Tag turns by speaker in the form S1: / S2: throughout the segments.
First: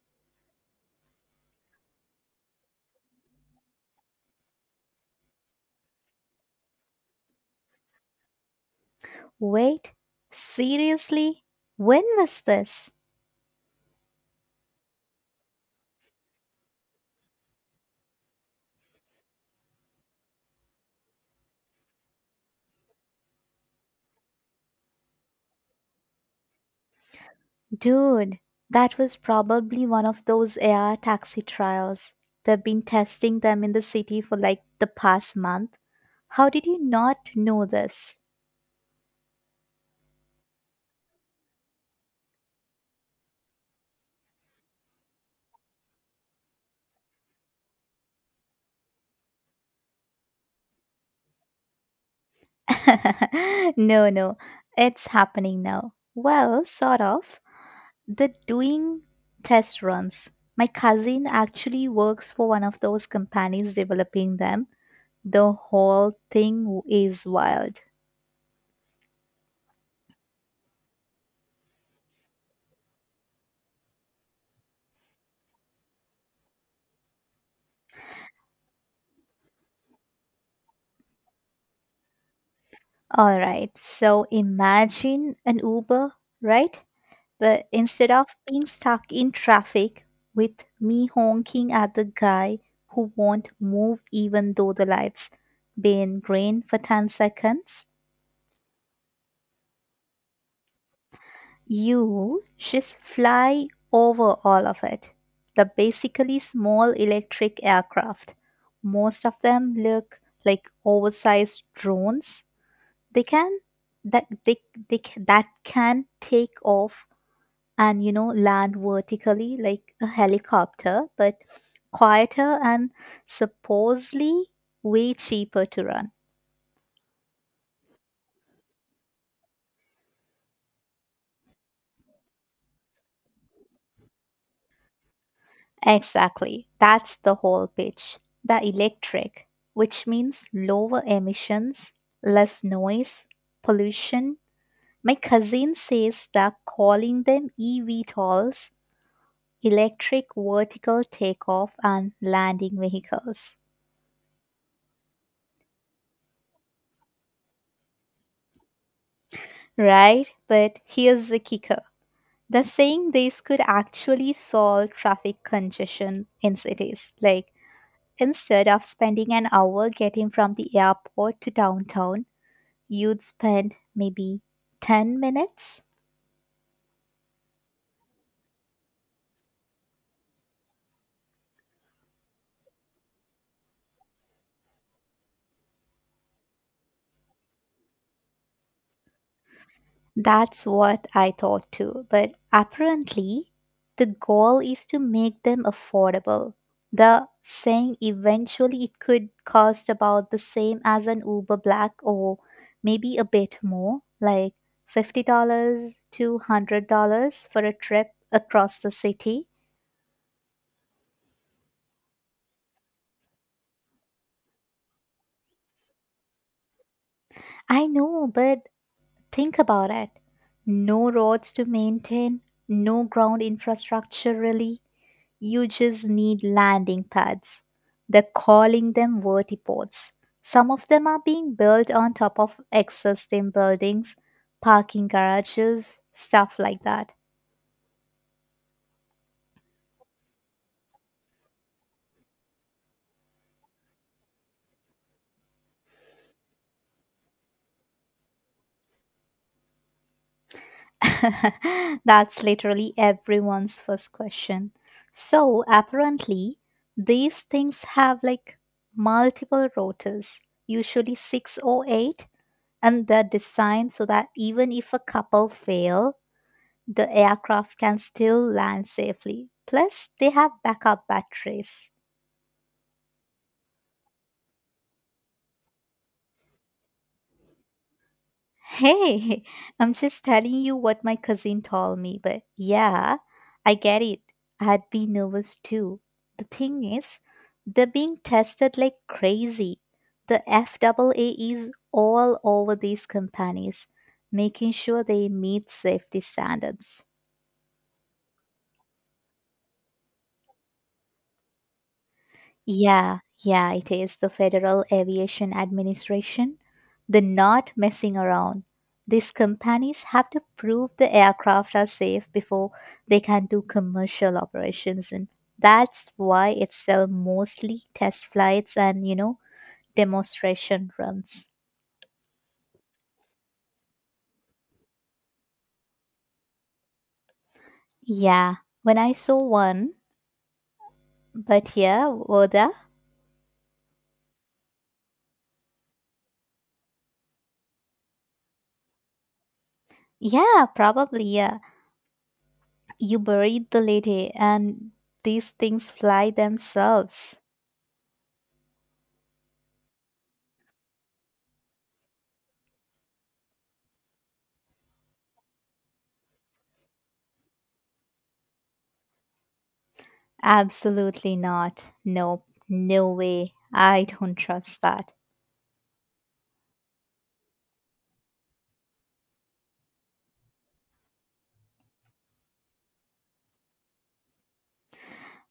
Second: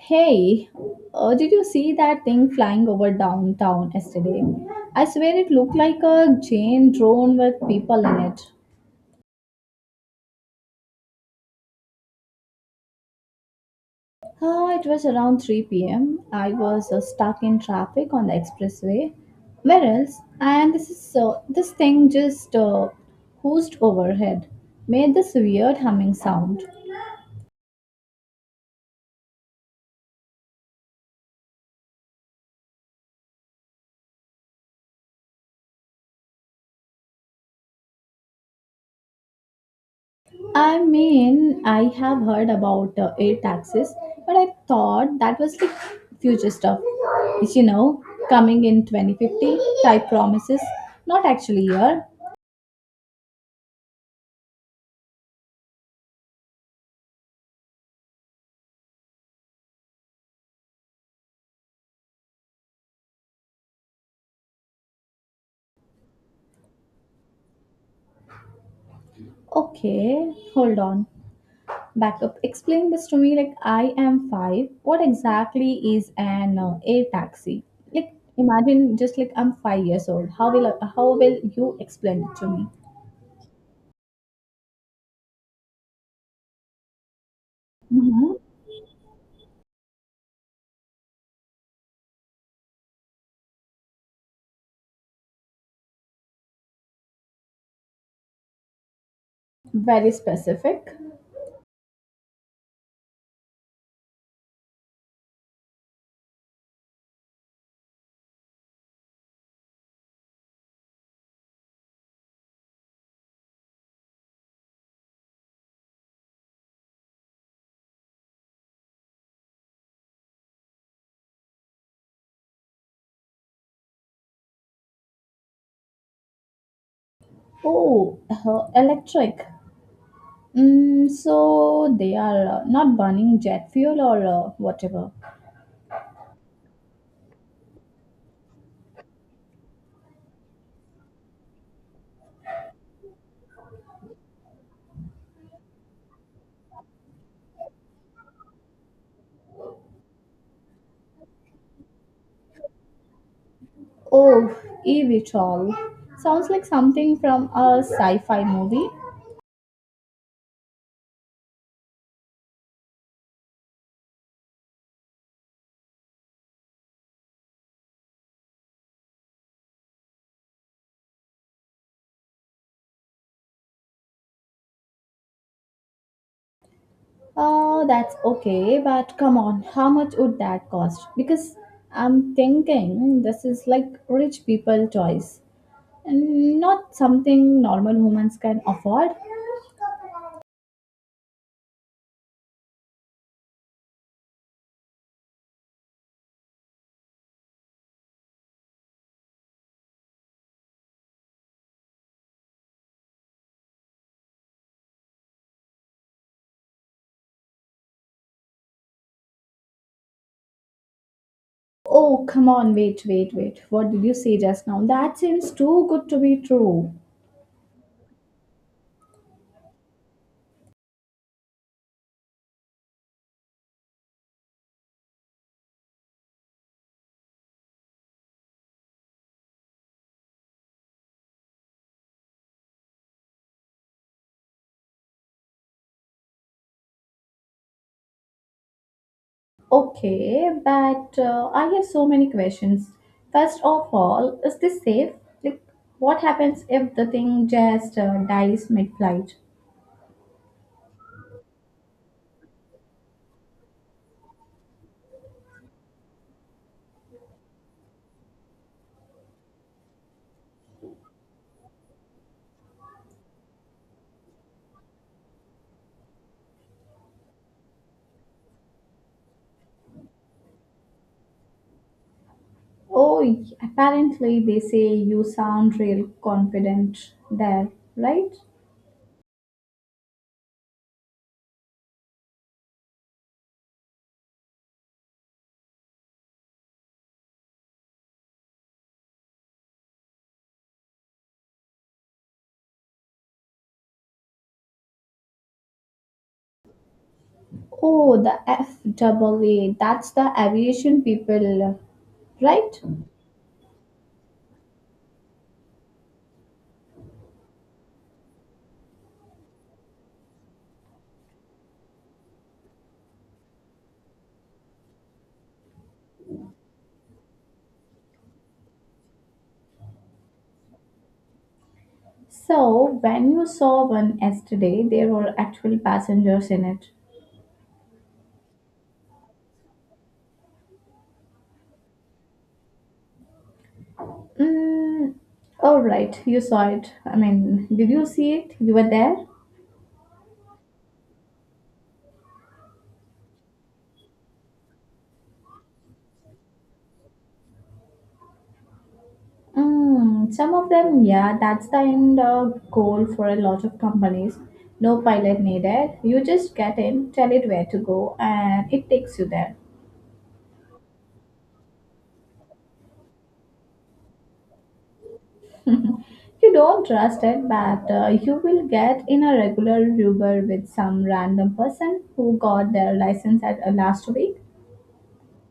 S1: Hey, did you see that thing flying over downtown yesterday? I swear it looked like a Jane drone with people in it.
S2: Wait, seriously? When was this?
S1: It was around 3 pm. I was stuck in traffic on the expressway. Whereas, and this thing just hoosed overhead, made this weird humming sound.
S2: Dude, that was probably one of those AR taxi trials. They've been testing them in the city for like the past month. How did you not know this?
S1: I mean, I have heard about air taxis, but I thought that was like future stuff. It's coming in 2050 type promises, not actually here.
S2: No, no, it's happening now. Well, sort of. They're doing test runs. My cousin actually works for one of those companies developing them. The whole thing is wild.
S1: Okay, hold on. Back up. Explain this to me like I am five. What exactly is an air taxi? Like, imagine just like I'm 5 years old. How will you explain it to me?
S2: All right. So imagine an Uber, right? But instead of
S1: Mm-hmm.
S2: being stuck in traffic with me honking at the guy who won't move even though the lights been green for 10 seconds,
S1: Very specific.
S2: you just fly over all of it. The Basically small electric aircraft. Most of them look like oversized drones. They can that they ca- that can take off and you know land vertically like a helicopter, but quieter and supposedly way cheaper to run.
S1: Oh, electric. So they are not burning jet fuel or whatever.
S2: Exactly, that's the whole pitch. The electric, which means lower emissions, less noise pollution. My cousin says they're calling them evtols, electric vertical takeoff and landing vehicles.
S1: Oh, eVTOL. Sounds like something from a sci-fi movie.
S2: Right, but here's the kicker. They're saying this could actually solve traffic congestion in cities. Like, instead of spending an hour getting from the airport to downtown, you'd spend maybe 10 minutes.
S1: That's okay, but come on, how much would that cost? Because I'm thinking this is like rich people toys, and not something normal humans can afford.
S2: That's what I thought too, but apparently the goal is to make them affordable. The saying eventually it could cost about the same as an Uber Black, or maybe a bit more, like $50 to $100 for a trip across the city.
S1: Oh, come on, wait, wait, wait. What did you say just now? That seems too good to be true.
S2: I know, but think about it. No roads to maintain, no ground infrastructure really, you just need landing pads. They're calling them vertiports. Some of them are being built on top of existing buildings, parking garages, stuff like that.
S1: Okay, but I have so many questions. First of all, is this safe? Like, what happens if the thing just dies mid-flight?
S2: That's literally everyone's first question. So, apparently, these things have like multiple rotors, usually six or eight, and they're designed so that even if a couple fail, the aircraft can still land safely. Plus, they have backup batteries.
S1: Oh, apparently they say you sound real confident there, right?
S2: Hey, I'm just telling you what my cousin told me, but yeah, I get it. I'd be nervous too. The thing is, they're being tested like crazy. The FAA is all over these companies, making sure they meet safety standards.
S1: Oh, the FAA, that's the aviation people, right?
S2: Yeah, yeah, it is the Federal Aviation Administration. They're not messing around. These companies have to prove the aircraft are safe before they can do commercial operations, and that's why it's still mostly test flights and, you know, demonstration runs.
S1: So, when you saw one yesterday, there were actual passengers in it.
S2: Yeah, when I saw one, but yeah, Oda,
S1: Mm, all right, you saw it. I mean, did you see it? You were there?
S2: yeah, probably, yeah. You buried the lady, and these things fly themselves.
S1: Some of them, yeah, that's the end goal for a lot of companies. No pilot needed. You just get in, tell it where to go, and it takes you there.
S2: Absolutely not. Nope. No way. I don't trust that.
S1: You don't trust it, but you will get in a regular Uber with some random person who got their license at last week.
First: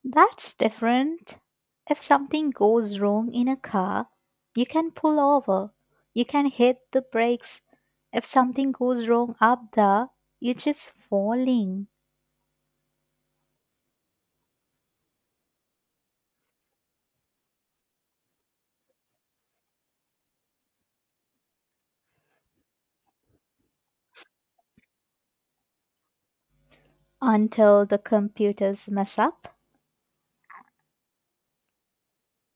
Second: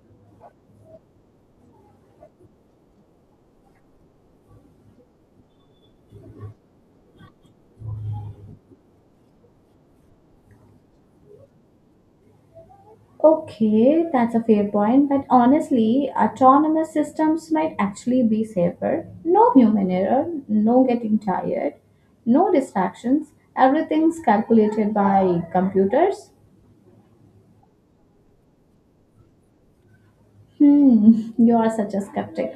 S2: That's different. If something goes wrong in a car, you can pull over. You can hit the brakes. If something goes wrong up there, you're just falling
S1: Okay, that's a fair point, but honestly, autonomous systems might actually be safer. No human error, no getting tired, no distractions, everything's calculated by computers.
S2: until the computers mess up.
S1: You are such a skeptic.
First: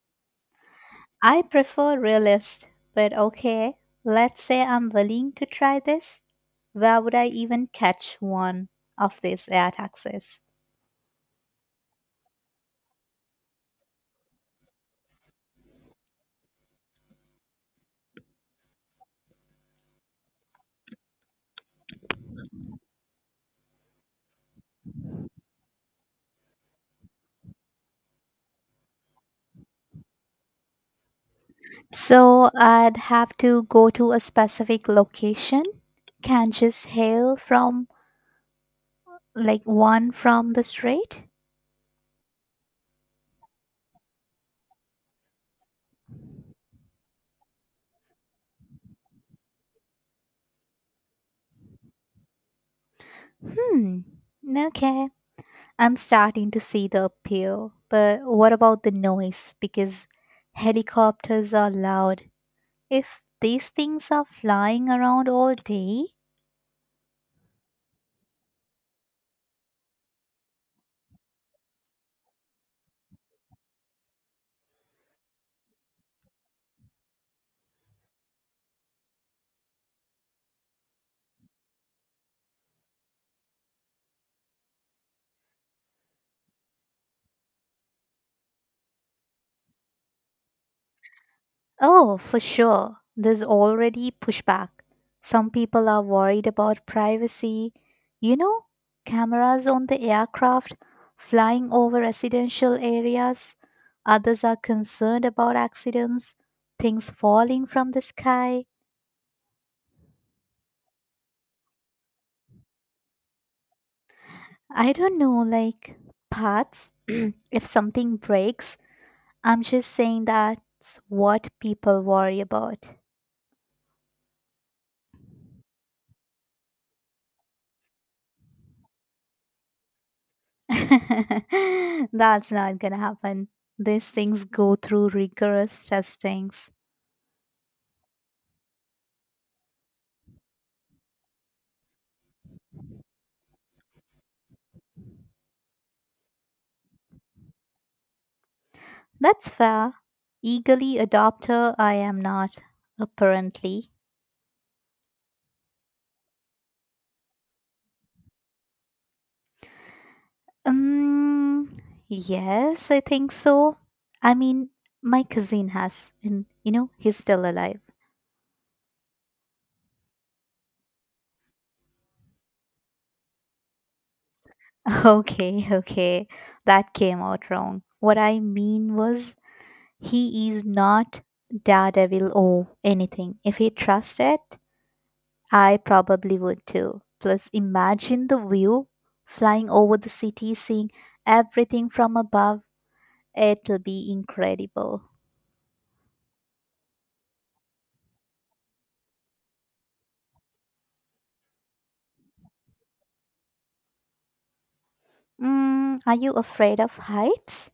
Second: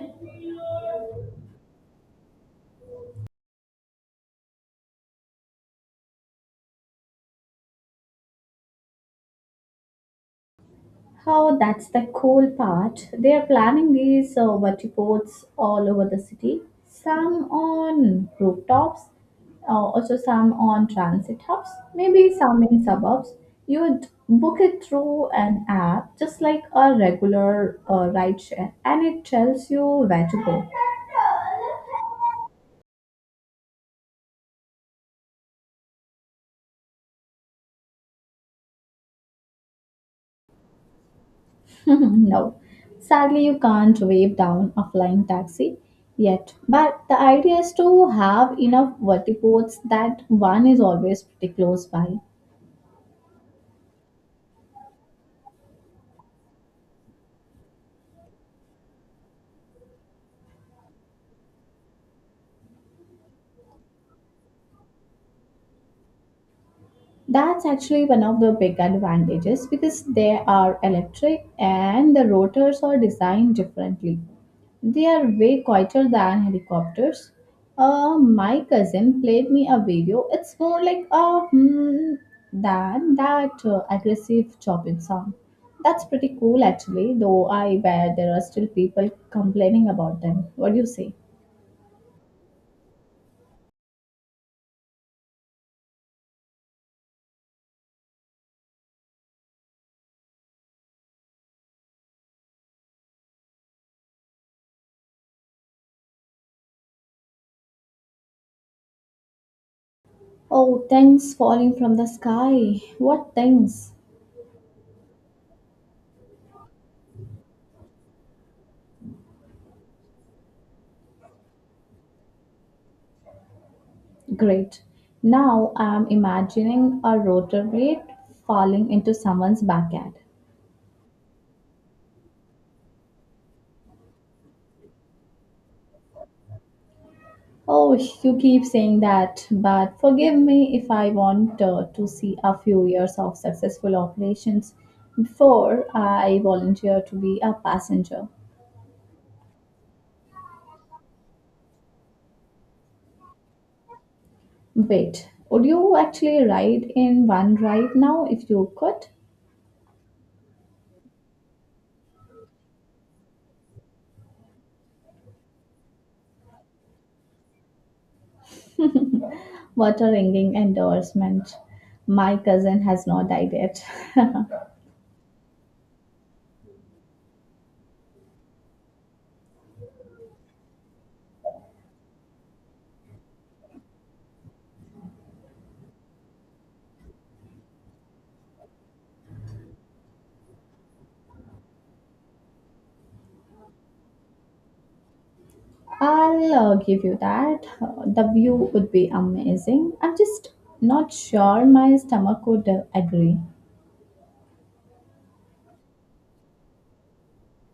S2: I prefer realist, but okay, let's say I'm willing to try this. Where would I even catch one of these air taxis?
S1: How that's the cool part. They are planning these vertiports all over the city. Some on rooftops, also some on transit hubs, maybe some in suburbs. You'd book it through an app, just like a regular ride share, and it tells you where to go.
S2: So I'd have to go to a specific location. Can't just hail from like one from the street.
S1: No, sadly, you can't wave down a flying taxi yet. But the idea is to have enough vertiports that one is always pretty close by.
S2: Hmm. Okay. I'm starting to see the appeal. But what about the noise? Because helicopters are loud. If these things are flying around all day.
S1: That's actually one of the big advantages because they are electric and the rotors are designed differently. They are way quieter than helicopters. My cousin played me a video. It's more like a hmm than that aggressive chopping sound. That's pretty cool actually, though I bet there are still people complaining about them. What do you say?
S2: Oh, for sure. There's already pushback. Some people are worried about privacy. You know, cameras on the aircraft flying over residential areas. Others are concerned about accidents, things falling from the sky.
S1: Oh, things falling from the sky. What things?
S2: I don't know, like parts. If something breaks, I'm just saying that's what people worry about.
S1: Great. Now I'm imagining a rotor blade falling into someone's backyard.
S2: That's not gonna happen. These things go through rigorous testings.
S1: Oh, you keep saying that, but forgive me if I want to see a few years of successful operations before I volunteer to be a passenger.
S2: That's fair. Eagerly adopter, I am not, apparently.
S1: Wait, would you actually ride in one right now if you could?
S2: Um, yes, I think so. I mean, my cousin has, and you know, he's still alive.
S1: What a ringing endorsement. My cousin has not died yet.
S2: Okay, okay, that came out wrong. What I mean was, he is not daredevil or anything. If he trusts it, I probably would too. Plus, imagine the view flying over the city, seeing everything from above. It'll be incredible.
S1: I'll give you that. The view would be amazing. I'm just not sure my stomach would agree.
S2: Mm, are you afraid of heights?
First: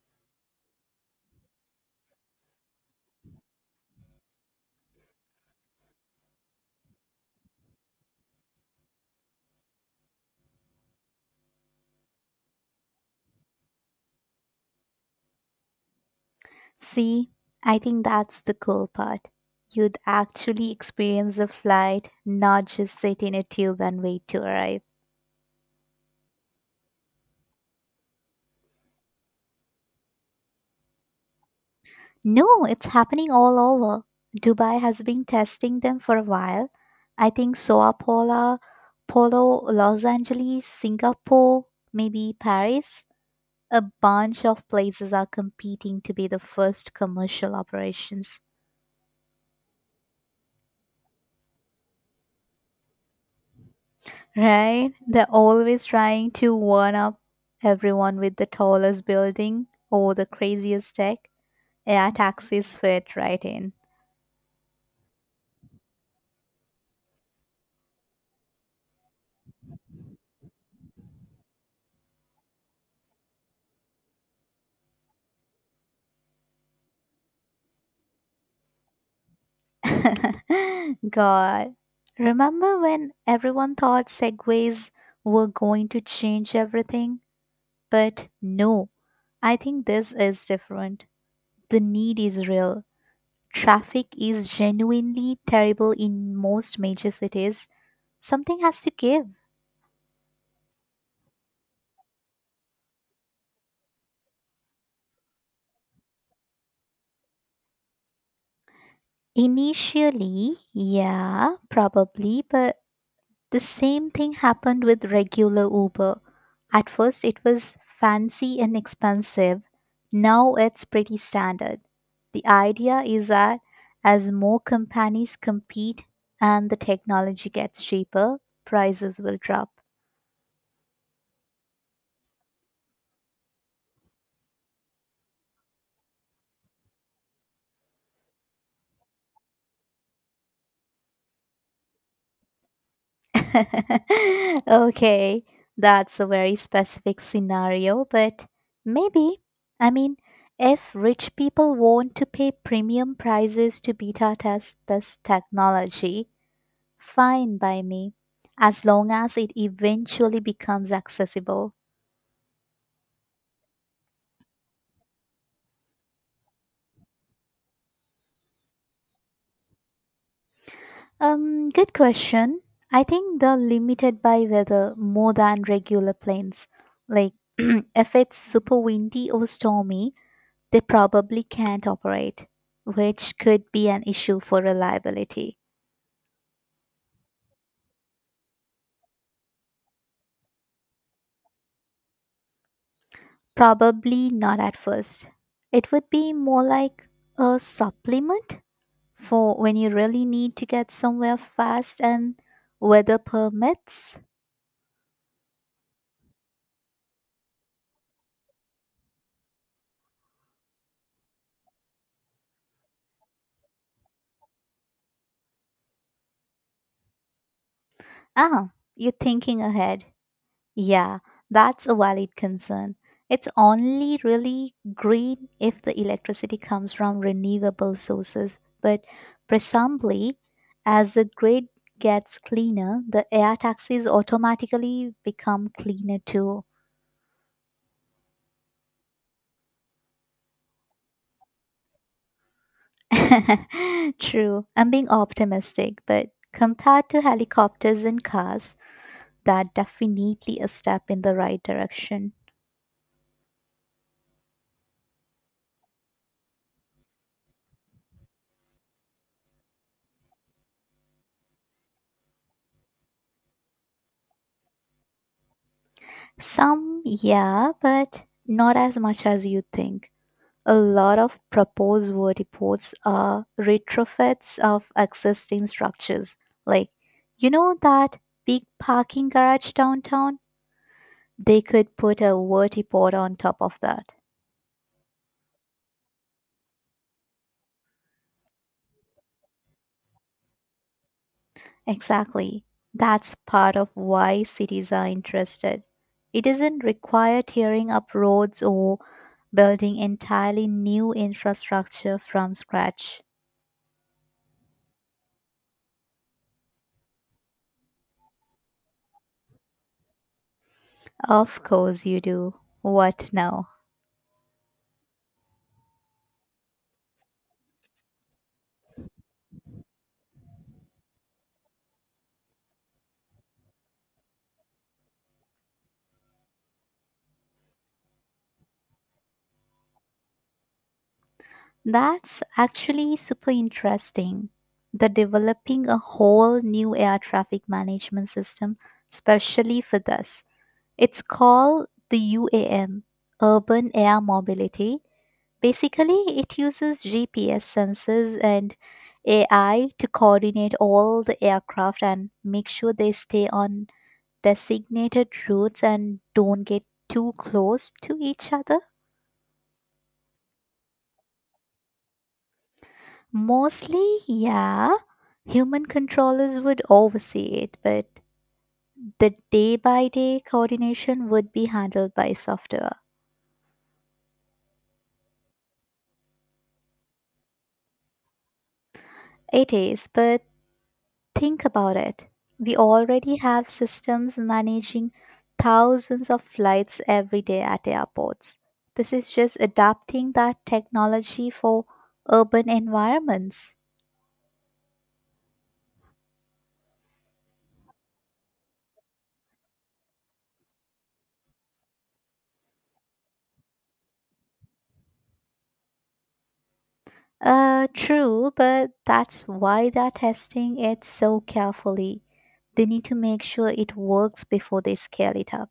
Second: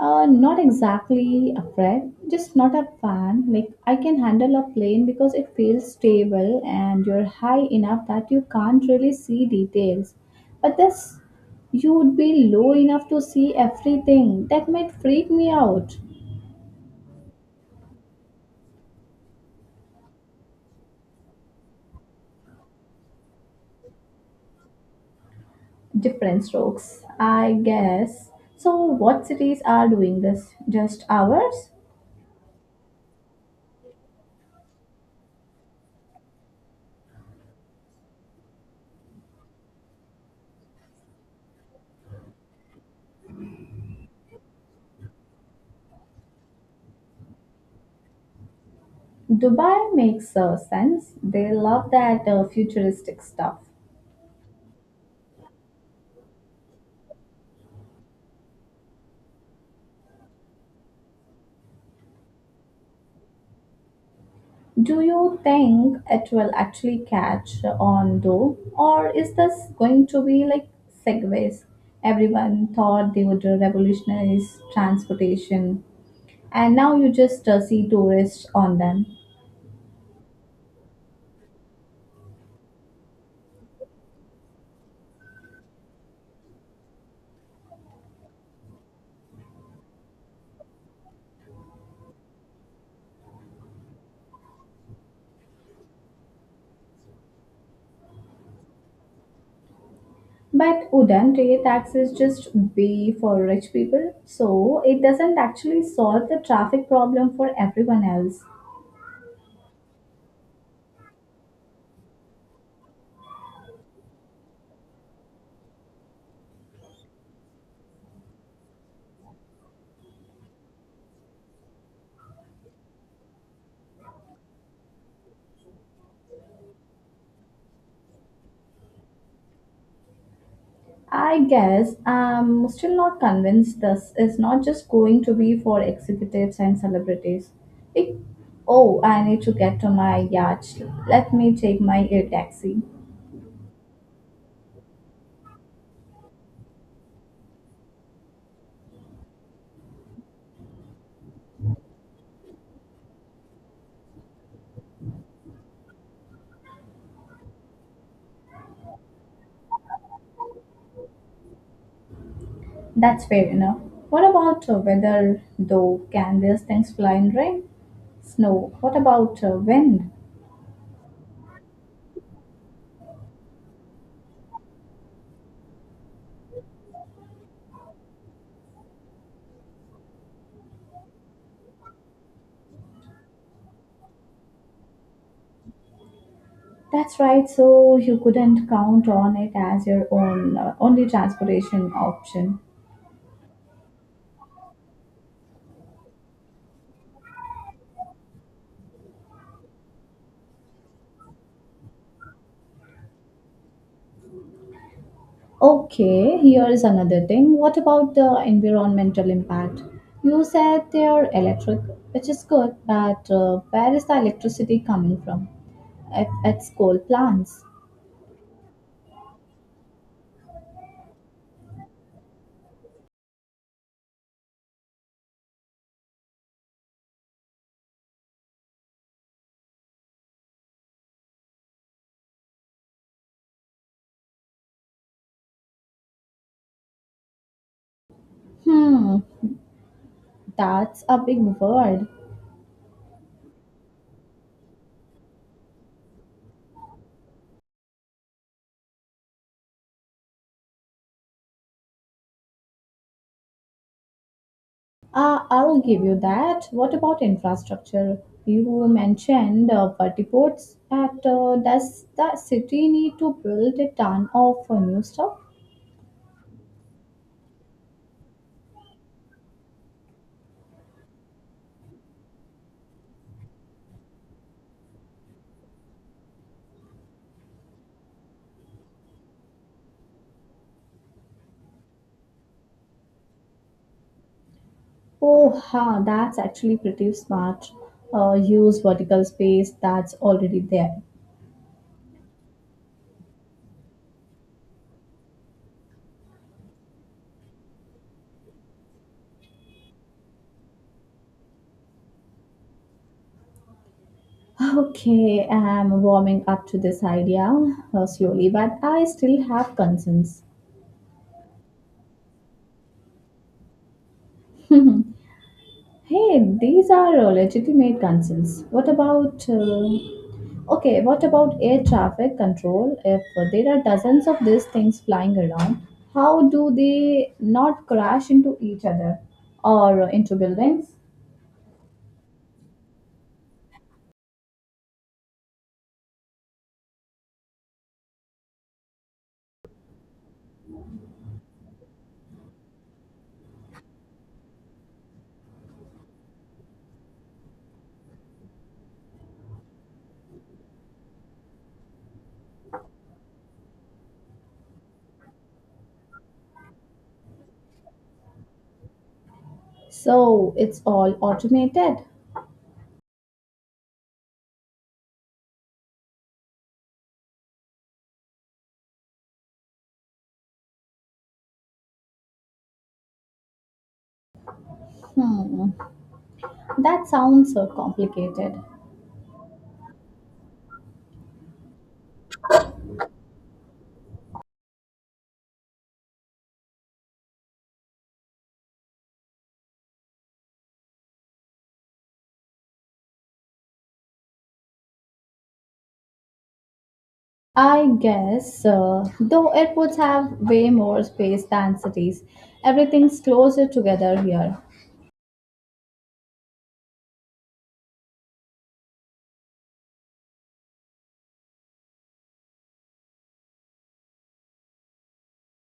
S1: Not exactly afraid, just not a fan. Like, I can handle a plane because it feels stable and you're high enough that you can't really see details. But this, you would be low enough to see everything. That might freak me out.
S2: See, I think that's the cool part. You'd actually experience the flight, not just sit in a tube and wait to arrive.
S1: Different strokes, I guess. So, what cities are doing this? Just ours?
S2: No, it's happening all over. Dubai has been testing them for a while. I think Sao Paulo, Polo, Los Angeles, Singapore, maybe Paris. A bunch of places are competing to be the first commercial operations.
S1: Dubai makes sense. They love that futuristic stuff.
S2: Right? They're always trying to one up everyone with the tallest building or the craziest tech. Yeah, taxis fit right in.
S1: Do you think it will actually catch on though? Or is this going to be like segways? Everyone thought they would revolutionize transportation, and now you just see tourists on them.
S2: God. Remember when everyone thought segways were going to change everything? But no, I think this is different. The need is real. Traffic is genuinely terrible in most major cities. Something has to give.
S1: But wouldn't rail taxes just be for rich people? So it doesn't actually solve the traffic problem for everyone else.
S2: Initially, yeah, probably, but the same thing happened with regular Uber. At first, it was fancy and expensive. Now it's pretty standard. The idea is that as more companies compete and the technology gets cheaper, prices will drop.
S1: I guess I'm still not convinced this is not just going to be for executives and celebrities. It, oh, I need to get to my yacht. Let me take my air taxi.
S2: Okay, that's a very specific scenario, but maybe. I mean, if rich people want to pay premium prices to beta test this technology, fine by me, as long as it eventually becomes accessible.
S1: That's fair enough. What about weather, though? Can these things fly in rain? Snow. What about wind?
S2: Good question. I think they're limited by weather more than regular planes. Like, if it's super windy or stormy, they probably can't operate, which could be an issue for reliability.
S1: That's right, so you couldn't count on it as your own only transportation option.
S2: Probably not at first. It would be more like a supplement for when you really need to get somewhere fast and weather permits.
S1: Okay, here is another thing. What about the environmental impact? You said they are electric, which is good, but where is the electricity coming from? If it's coal plants.
S2: Ah, you're thinking ahead. Yeah, that's a valid concern. It's only really green if the electricity comes from renewable sources, but presumably, as the grid gets cleaner, the air taxis automatically become cleaner too.
S1: Hmm, that's a big word.
S2: True, I'm being optimistic, but compared to helicopters and cars, that definitely a step in the right direction.
S1: I'll give you that. What about infrastructure? You mentioned petty ports, but does the city need to build a ton of new stuff?
S2: Some, yeah, but not as much as you think. A lot of proposed vertiports are retrofits of existing structures. Like, you know that big parking garage downtown? They could put a vertiport on top of that.
S1: Oh, ha, that's actually pretty smart. Use vertical space that's already there.
S2: Exactly. That's part of why cities are interested. It doesn't require tearing up roads or building entirely new infrastructure from scratch.
S1: Okay, I'm warming up to this idea slowly, but I still have concerns.
S2: Of course you do. What now?
S1: Hey, these are legitimate concerns. What about. Okay, what about air traffic control? If there are dozens of these things flying around, how do they not crash into each other or into buildings?
S2: That's actually super interesting. They're developing a whole new air traffic management system specially for this. It's called the UAM, Urban Air Mobility. Basically, it uses GPS sensors and AI to coordinate all the aircraft and make sure they stay on designated routes and don't get too close to each other.
S1: So it's all automated.
S2: Mostly, yeah. Human controllers would oversee it, but the day by day coordination would be handled by software.
S1: Hmm, that sounds so complicated.
S2: It is, but think about it. We already have systems managing thousands of flights every day at airports. This is just adapting that technology for urban environments.
S1: I guess, though airports have way more space than cities, everything's closer together here.
S2: True, but that's why they're testing it so carefully. They need to make sure it works before they scale it up.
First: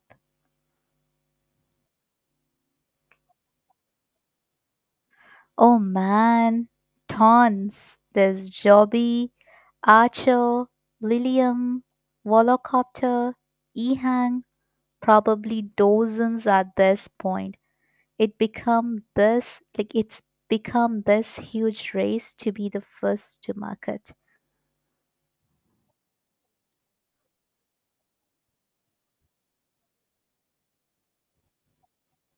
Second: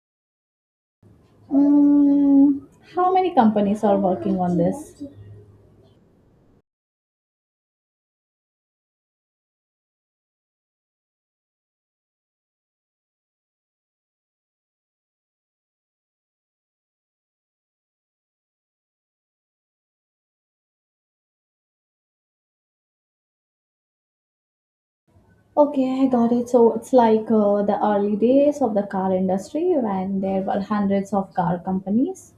S1: Hmm, how many companies are working on this?
S2: Oh man, tons. There's Jobby, Archer, Lilium, Volocopter, Ehang, probably dozens at this point. It become this like it's become this huge race to be the first to market.
S1: Okay, I got it. So it's like the early days of the car industry when there were hundreds of car companies.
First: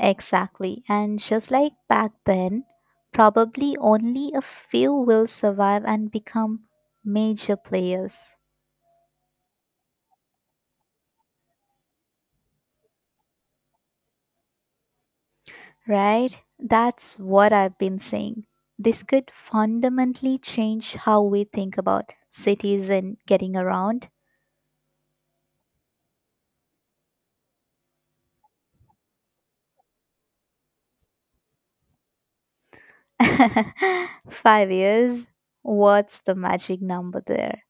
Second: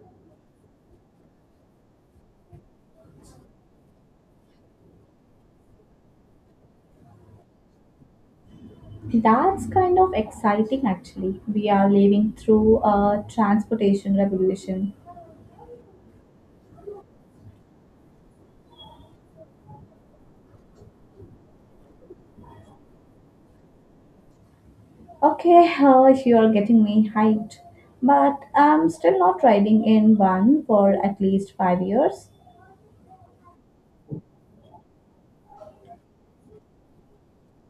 S2: Exactly. And just like back then, probably only a few will survive and become major players,
S1: That's kind of exciting, actually. We are living through a transportation revolution.
S2: right? That's what I've been saying. This could fundamentally change how we think about cities and getting around.
S1: Okay, you're getting me hyped, but I'm still not riding in one for at least 5 years.
S2: 5 years? What's the magic number there?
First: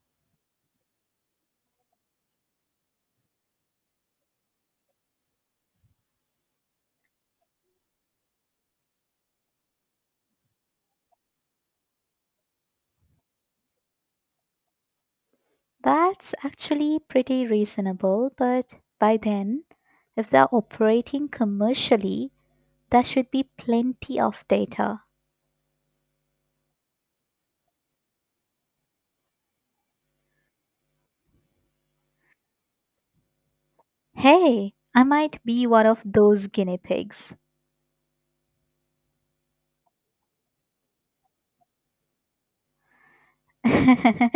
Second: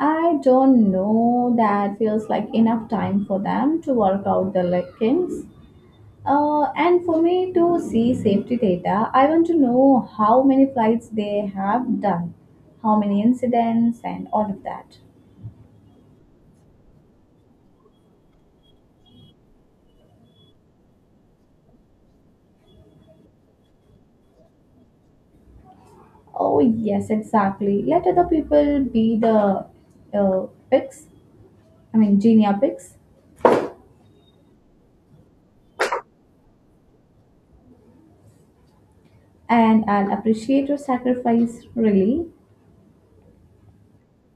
S1: I don't know that feels like enough time for them to work out the lickings. And for me to see safety data, I want to know how many flights they have done, how many incidents, and all of that.
S2: That's actually pretty reasonable, but by then, if they're operating commercially, there should be plenty of data.
S1: Oh, yes, exactly. Let other people be the picks, I mean, genia picks.
S2: Hey, I might be one of those guinea pigs.
S1: And I'll appreciate your sacrifice really.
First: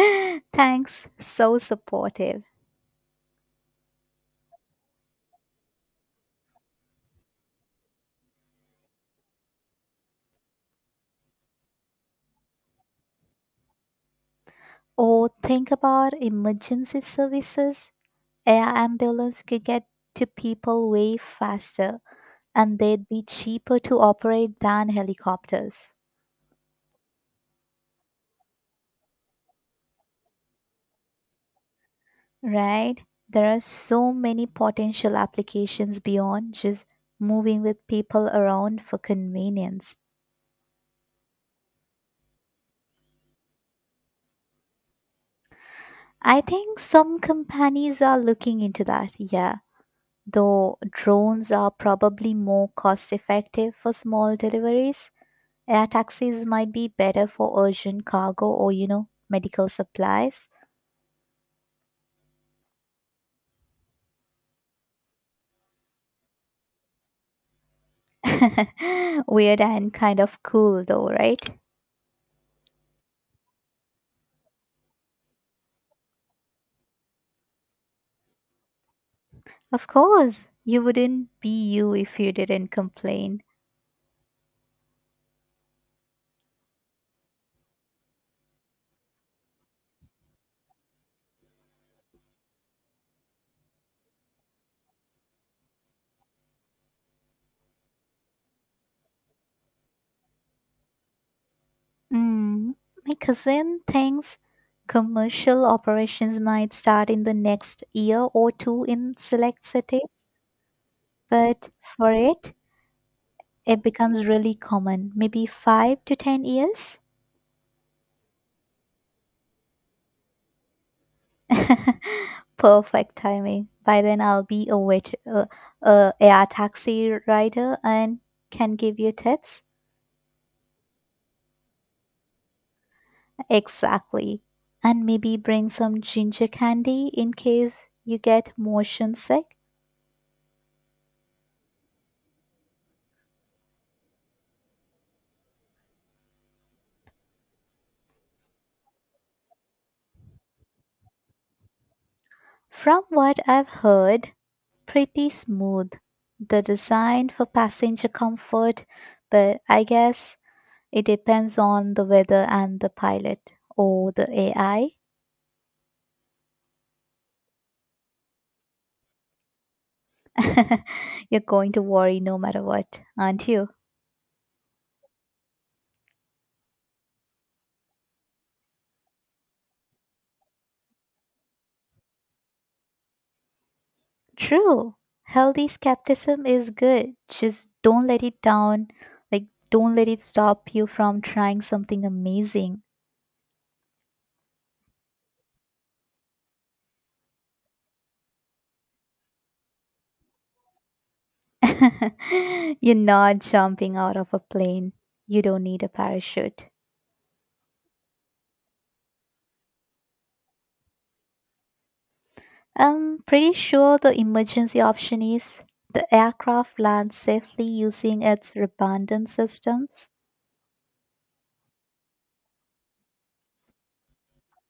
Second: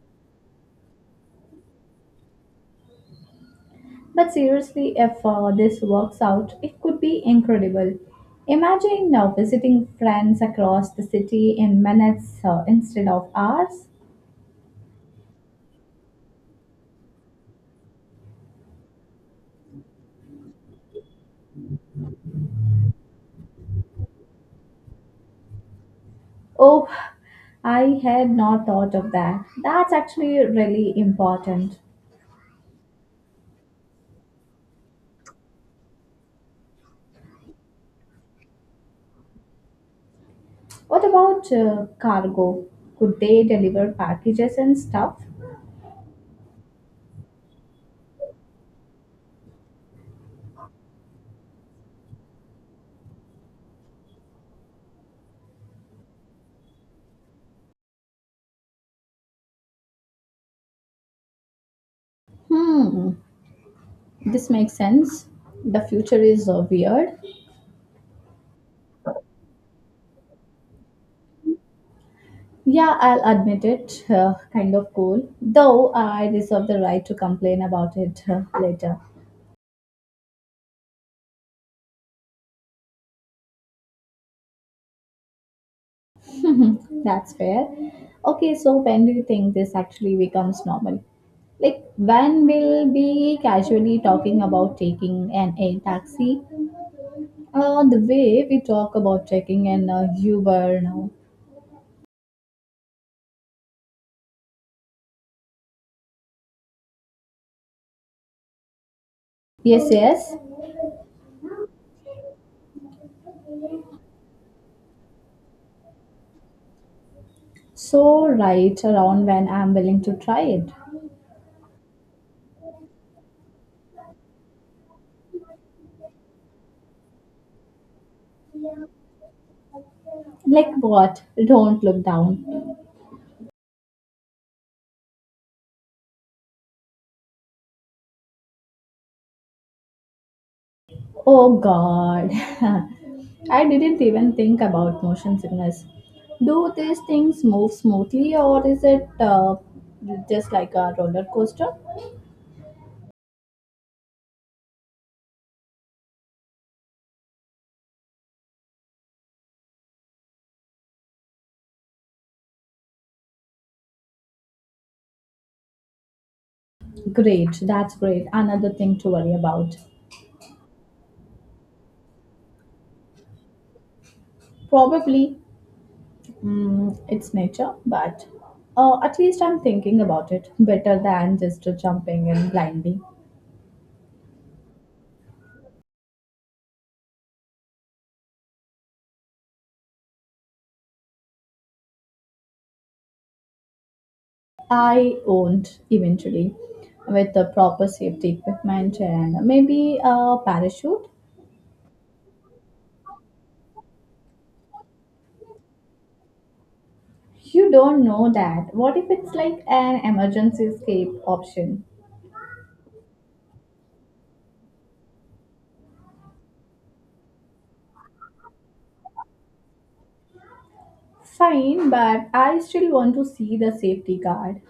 S2: Thanks, so supportive.
S1: But seriously, if this works out, it could be incredible. Imagine now visiting friends across the city in minutes instead of hours.
S2: Or think about emergency services. Air ambulance could get to people way faster and they'd be cheaper to operate than helicopters.
S1: Oh, I had not thought of that. That's actually really important.
S2: Right? There are so many potential applications beyond just moving with people around for convenience.
S1: What about cargo? Could they deliver packages and stuff?
S2: I think some companies are looking into that, yeah. Though drones are probably more cost effective for small deliveries, air taxis might be better for urgent cargo or, you know, medical supplies.
S1: Hmm, this makes sense. The future is weird.
S2: Weird and kind of cool, though, right?
S1: Yeah, I'll admit it, kind of cool. Though I reserve the right to complain about it later.
S2: Of course, you wouldn't be you if you didn't complain.
S1: That's fair. Okay, so when do you think this actually becomes normal? Like, when we'll be casually talking about taking an air taxi? The way we talk about taking an Uber now.
S2: Mm, my cousin thinks commercial operations might start in the next year or two in select
S1: Yes,
S2: cities.
S1: yes.
S2: But for it, it becomes really common, maybe five to 10 years.
S1: So, right around when I'm willing to try it.
S2: Perfect timing. By then, I'll be a taxi rider and can give you tips.
S1: Like, what? Don't look down.
S2: Exactly. And maybe bring some ginger candy in case you get motion sick.
S1: Oh god. I didn't even think about motion sickness. Do these things move smoothly or is it just like a roller coaster?
S2: From what I've heard, pretty smooth. The design for passenger comfort, but I guess it depends on the weather and the pilot or the AI.
S1: Great, that's great. Another thing to worry about.
S2: You're going to worry no matter what, aren't you?
S1: Probably it's nature, but at least I'm thinking about it better than just jumping in blindly.
S2: True. Healthy skepticism is good. Just don't let it down. Like, don't let it stop you from trying something amazing.
S1: I won't eventually with the proper safety equipment and maybe a parachute.
S2: You're not jumping out of a plane. You don't need a parachute.
S1: You don't know that. What if it's like an emergency escape option?
S2: I'm pretty sure the emergency option is the aircraft lands safely using its redundant systems.
S1: Fine, but I still want to see the safety guard.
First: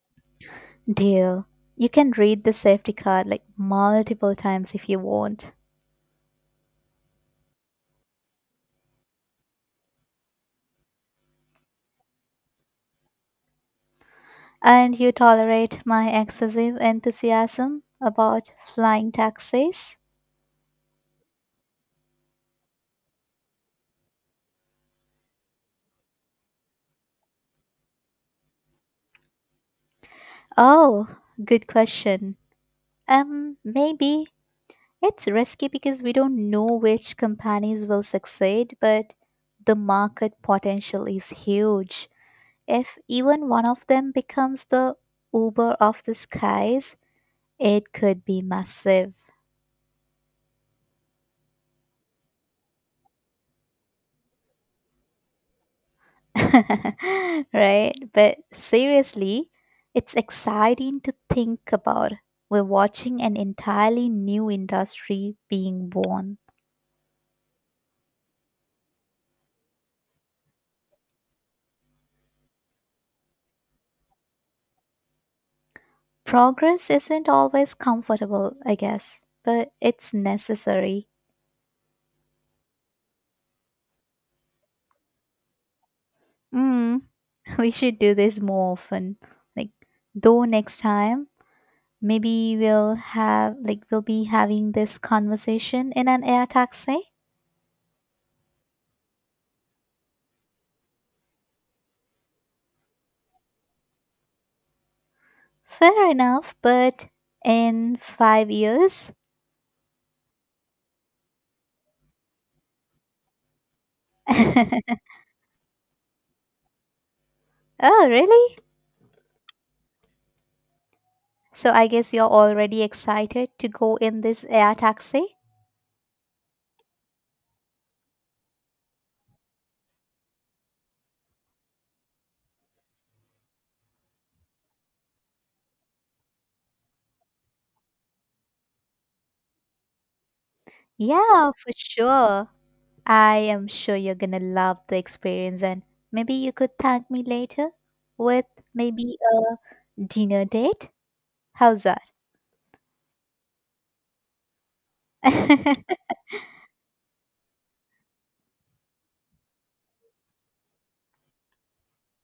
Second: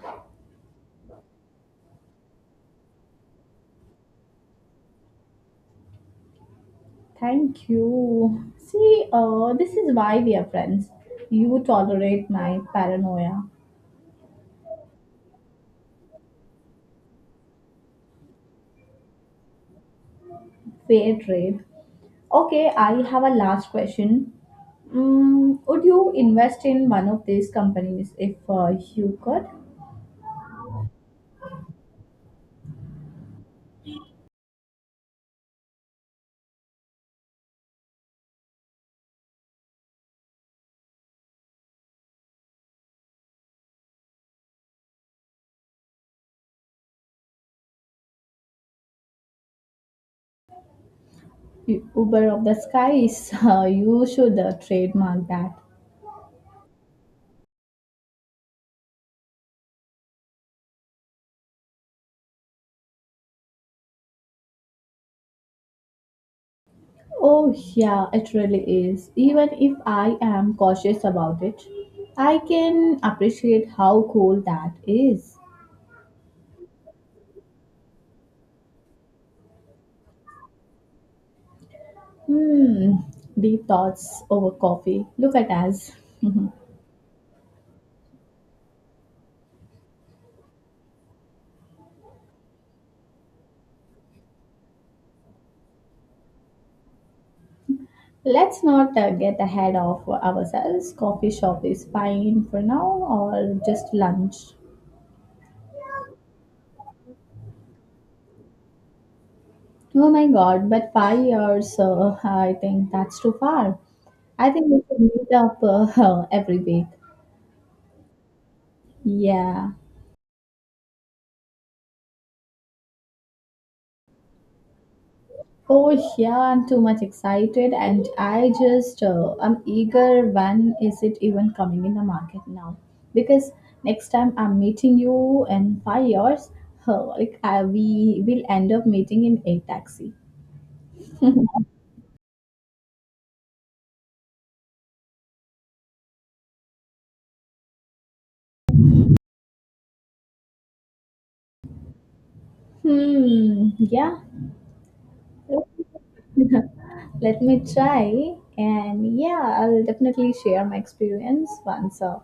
S2: Deal. You can read the safety card like multiple times if you want.
S1: Thank you. See, this is why we are friends. You tolerate my paranoia.
S2: And you tolerate my excessive enthusiasm about flying taxis?
S1: Fair trade. Okay, I have a last question. Would you invest in one of these companies if you could?
S2: Oh, good question. Maybe. It's risky because we don't know which companies will succeed, but the market potential is huge. If even one of them becomes the Uber of the skies, it could be massive.
S1: Uber of the skies. You should trademark that.
S2: Right? But seriously, it's exciting to think about. We're watching an entirely new industry being born.
S1: Oh, yeah, it really is. Even if I am cautious about it, I can appreciate how cool that is.
S2: Progress isn't always comfortable, I guess, but it's necessary.
S1: Hmm, Deep thoughts over coffee. Look at us.
S2: Mm, we should do this more often. Like, though next time, maybe we'll have, like, we'll be having this conversation in an air taxi.
S1: Let's not get ahead of ourselves. Coffee shop is fine for now or just lunch.
S2: Fair enough, but in 5 years.
S1: Oh my god, but 5 years, so, I think that's too far. I think we should meet up every week.
S2: Oh, really?
S1: Yeah.
S2: So I guess you're already excited to go in this air taxi?
S1: Oh yeah, I'm too much excited, and I'm eager. When is it even coming in the market now? Because next time I'm meeting you in 5 years, we will end up meeting in a taxi.
S2: Yeah, for sure. I am sure you're gonna love the experience, and maybe you could thank me later with maybe a dinner date. How's that?
S1: Hmm. Yeah. Let me try, and yeah, I'll definitely share my experience once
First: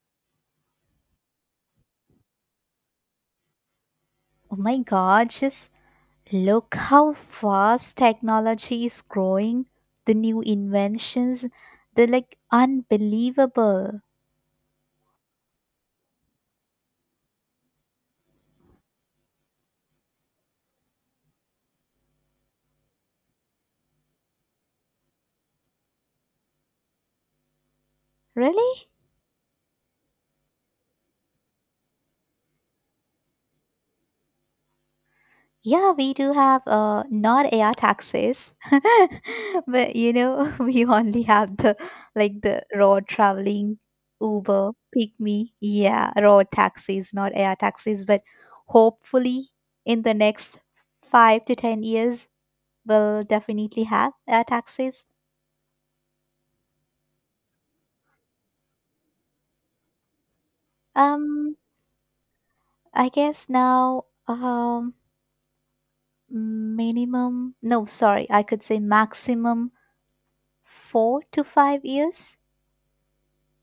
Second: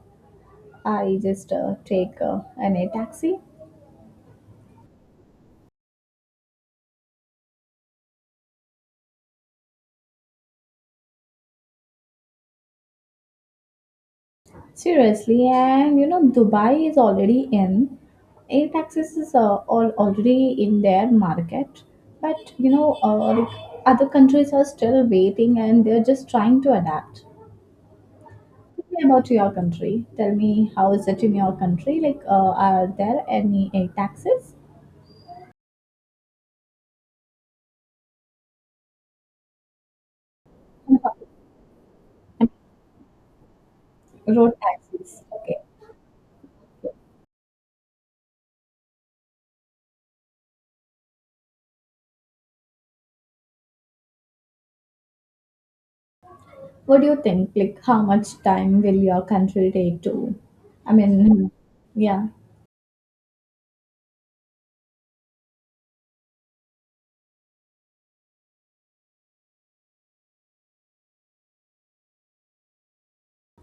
S1: I just take an a taxi.
S2: Oh my god, just look how fast technology is growing. The new inventions, they're like unbelievable.
S1: Seriously, and Dubai is already in. Air Airtaxis is all already in their market, but like other countries are still waiting and they're just trying to adapt.
S2: Really?
S1: Tell me about your country. Tell me how is it in your country? Like, are there any air taxes?
S2: Yeah, we do have not air taxis, but you know we only have the like
S1: And
S2: the road traveling
S1: Road
S2: Uber, pick
S1: taxes.
S2: me,
S1: Okay.
S2: yeah, road taxis, not air taxis. But hopefully, in the next 5 to 10 years, we'll definitely have air taxis.
S1: What do you think? Like, how much time will your country take to? I mean,
S2: Um,
S1: yeah.
S2: I guess now, minimum, no, sorry, I could say maximum 4 to 5 years.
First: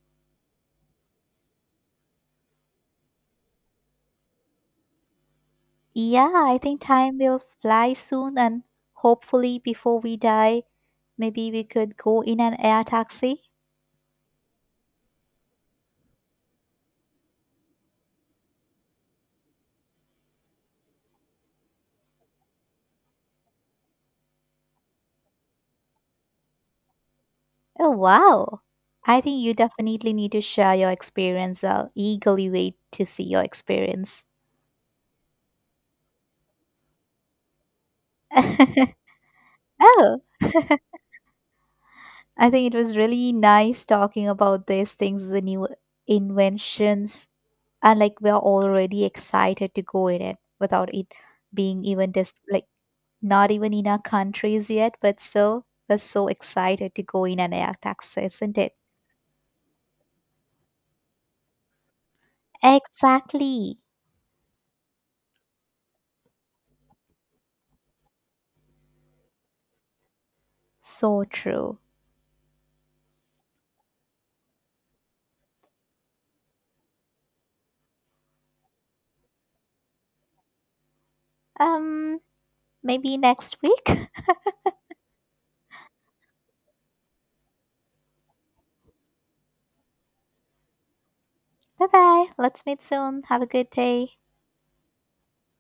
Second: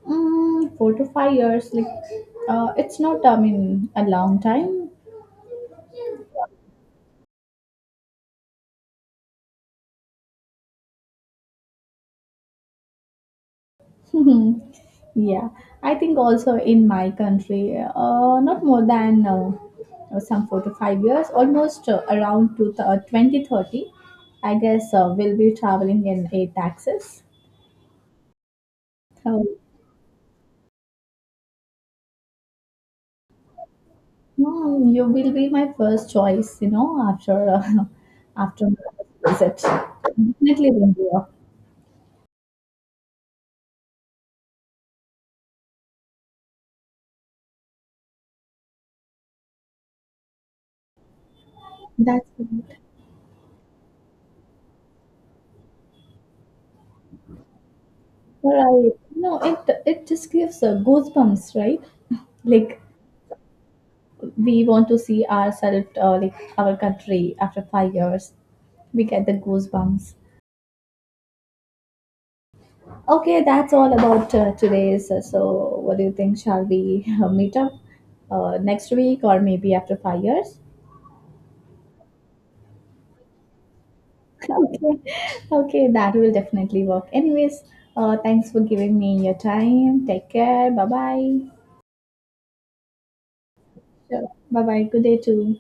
S1: 4 to 5 years, like it's not. I mean, a long time.
S2: Yeah, I think time will fly soon, and hopefully, before we die, maybe we could go in an air taxi.
S1: Yeah, I think also in my country, not more than some 4 to 5 years, almost around to 2030. I guess we'll be traveling in eight taxes.
S2: Oh, wow. I think
S1: So
S2: you definitely need to share your experience. I'll eagerly wait to see your experience.
S1: you will be my first choice. You know, after after my visit,
S2: Oh,
S1: definitely India.
S2: I think it was really nice talking about these things, the new inventions, and like we're already excited to go in it without it being even
S1: That's good.
S2: like. Not even in our countries yet, but still, we're so excited to go in and act access, isn't it?
S1: Right. No, it just gives goosebumps, right? Like
S2: Exactly.
S1: we want to see ourselves, like our country after 5 years. We get the goosebumps.
S2: So true.
S1: Okay, that's all about today's. So, what do you think? Shall we meet up next week or maybe after 5 years?
S2: Um, Maybe next week. Bye
S1: Okay, okay, that will definitely work. Anyways, thanks for giving me your time. Take care. Bye bye.
S2: bye. Let's meet soon. Have a good day.
S1: Sure. Bye bye. Good day too.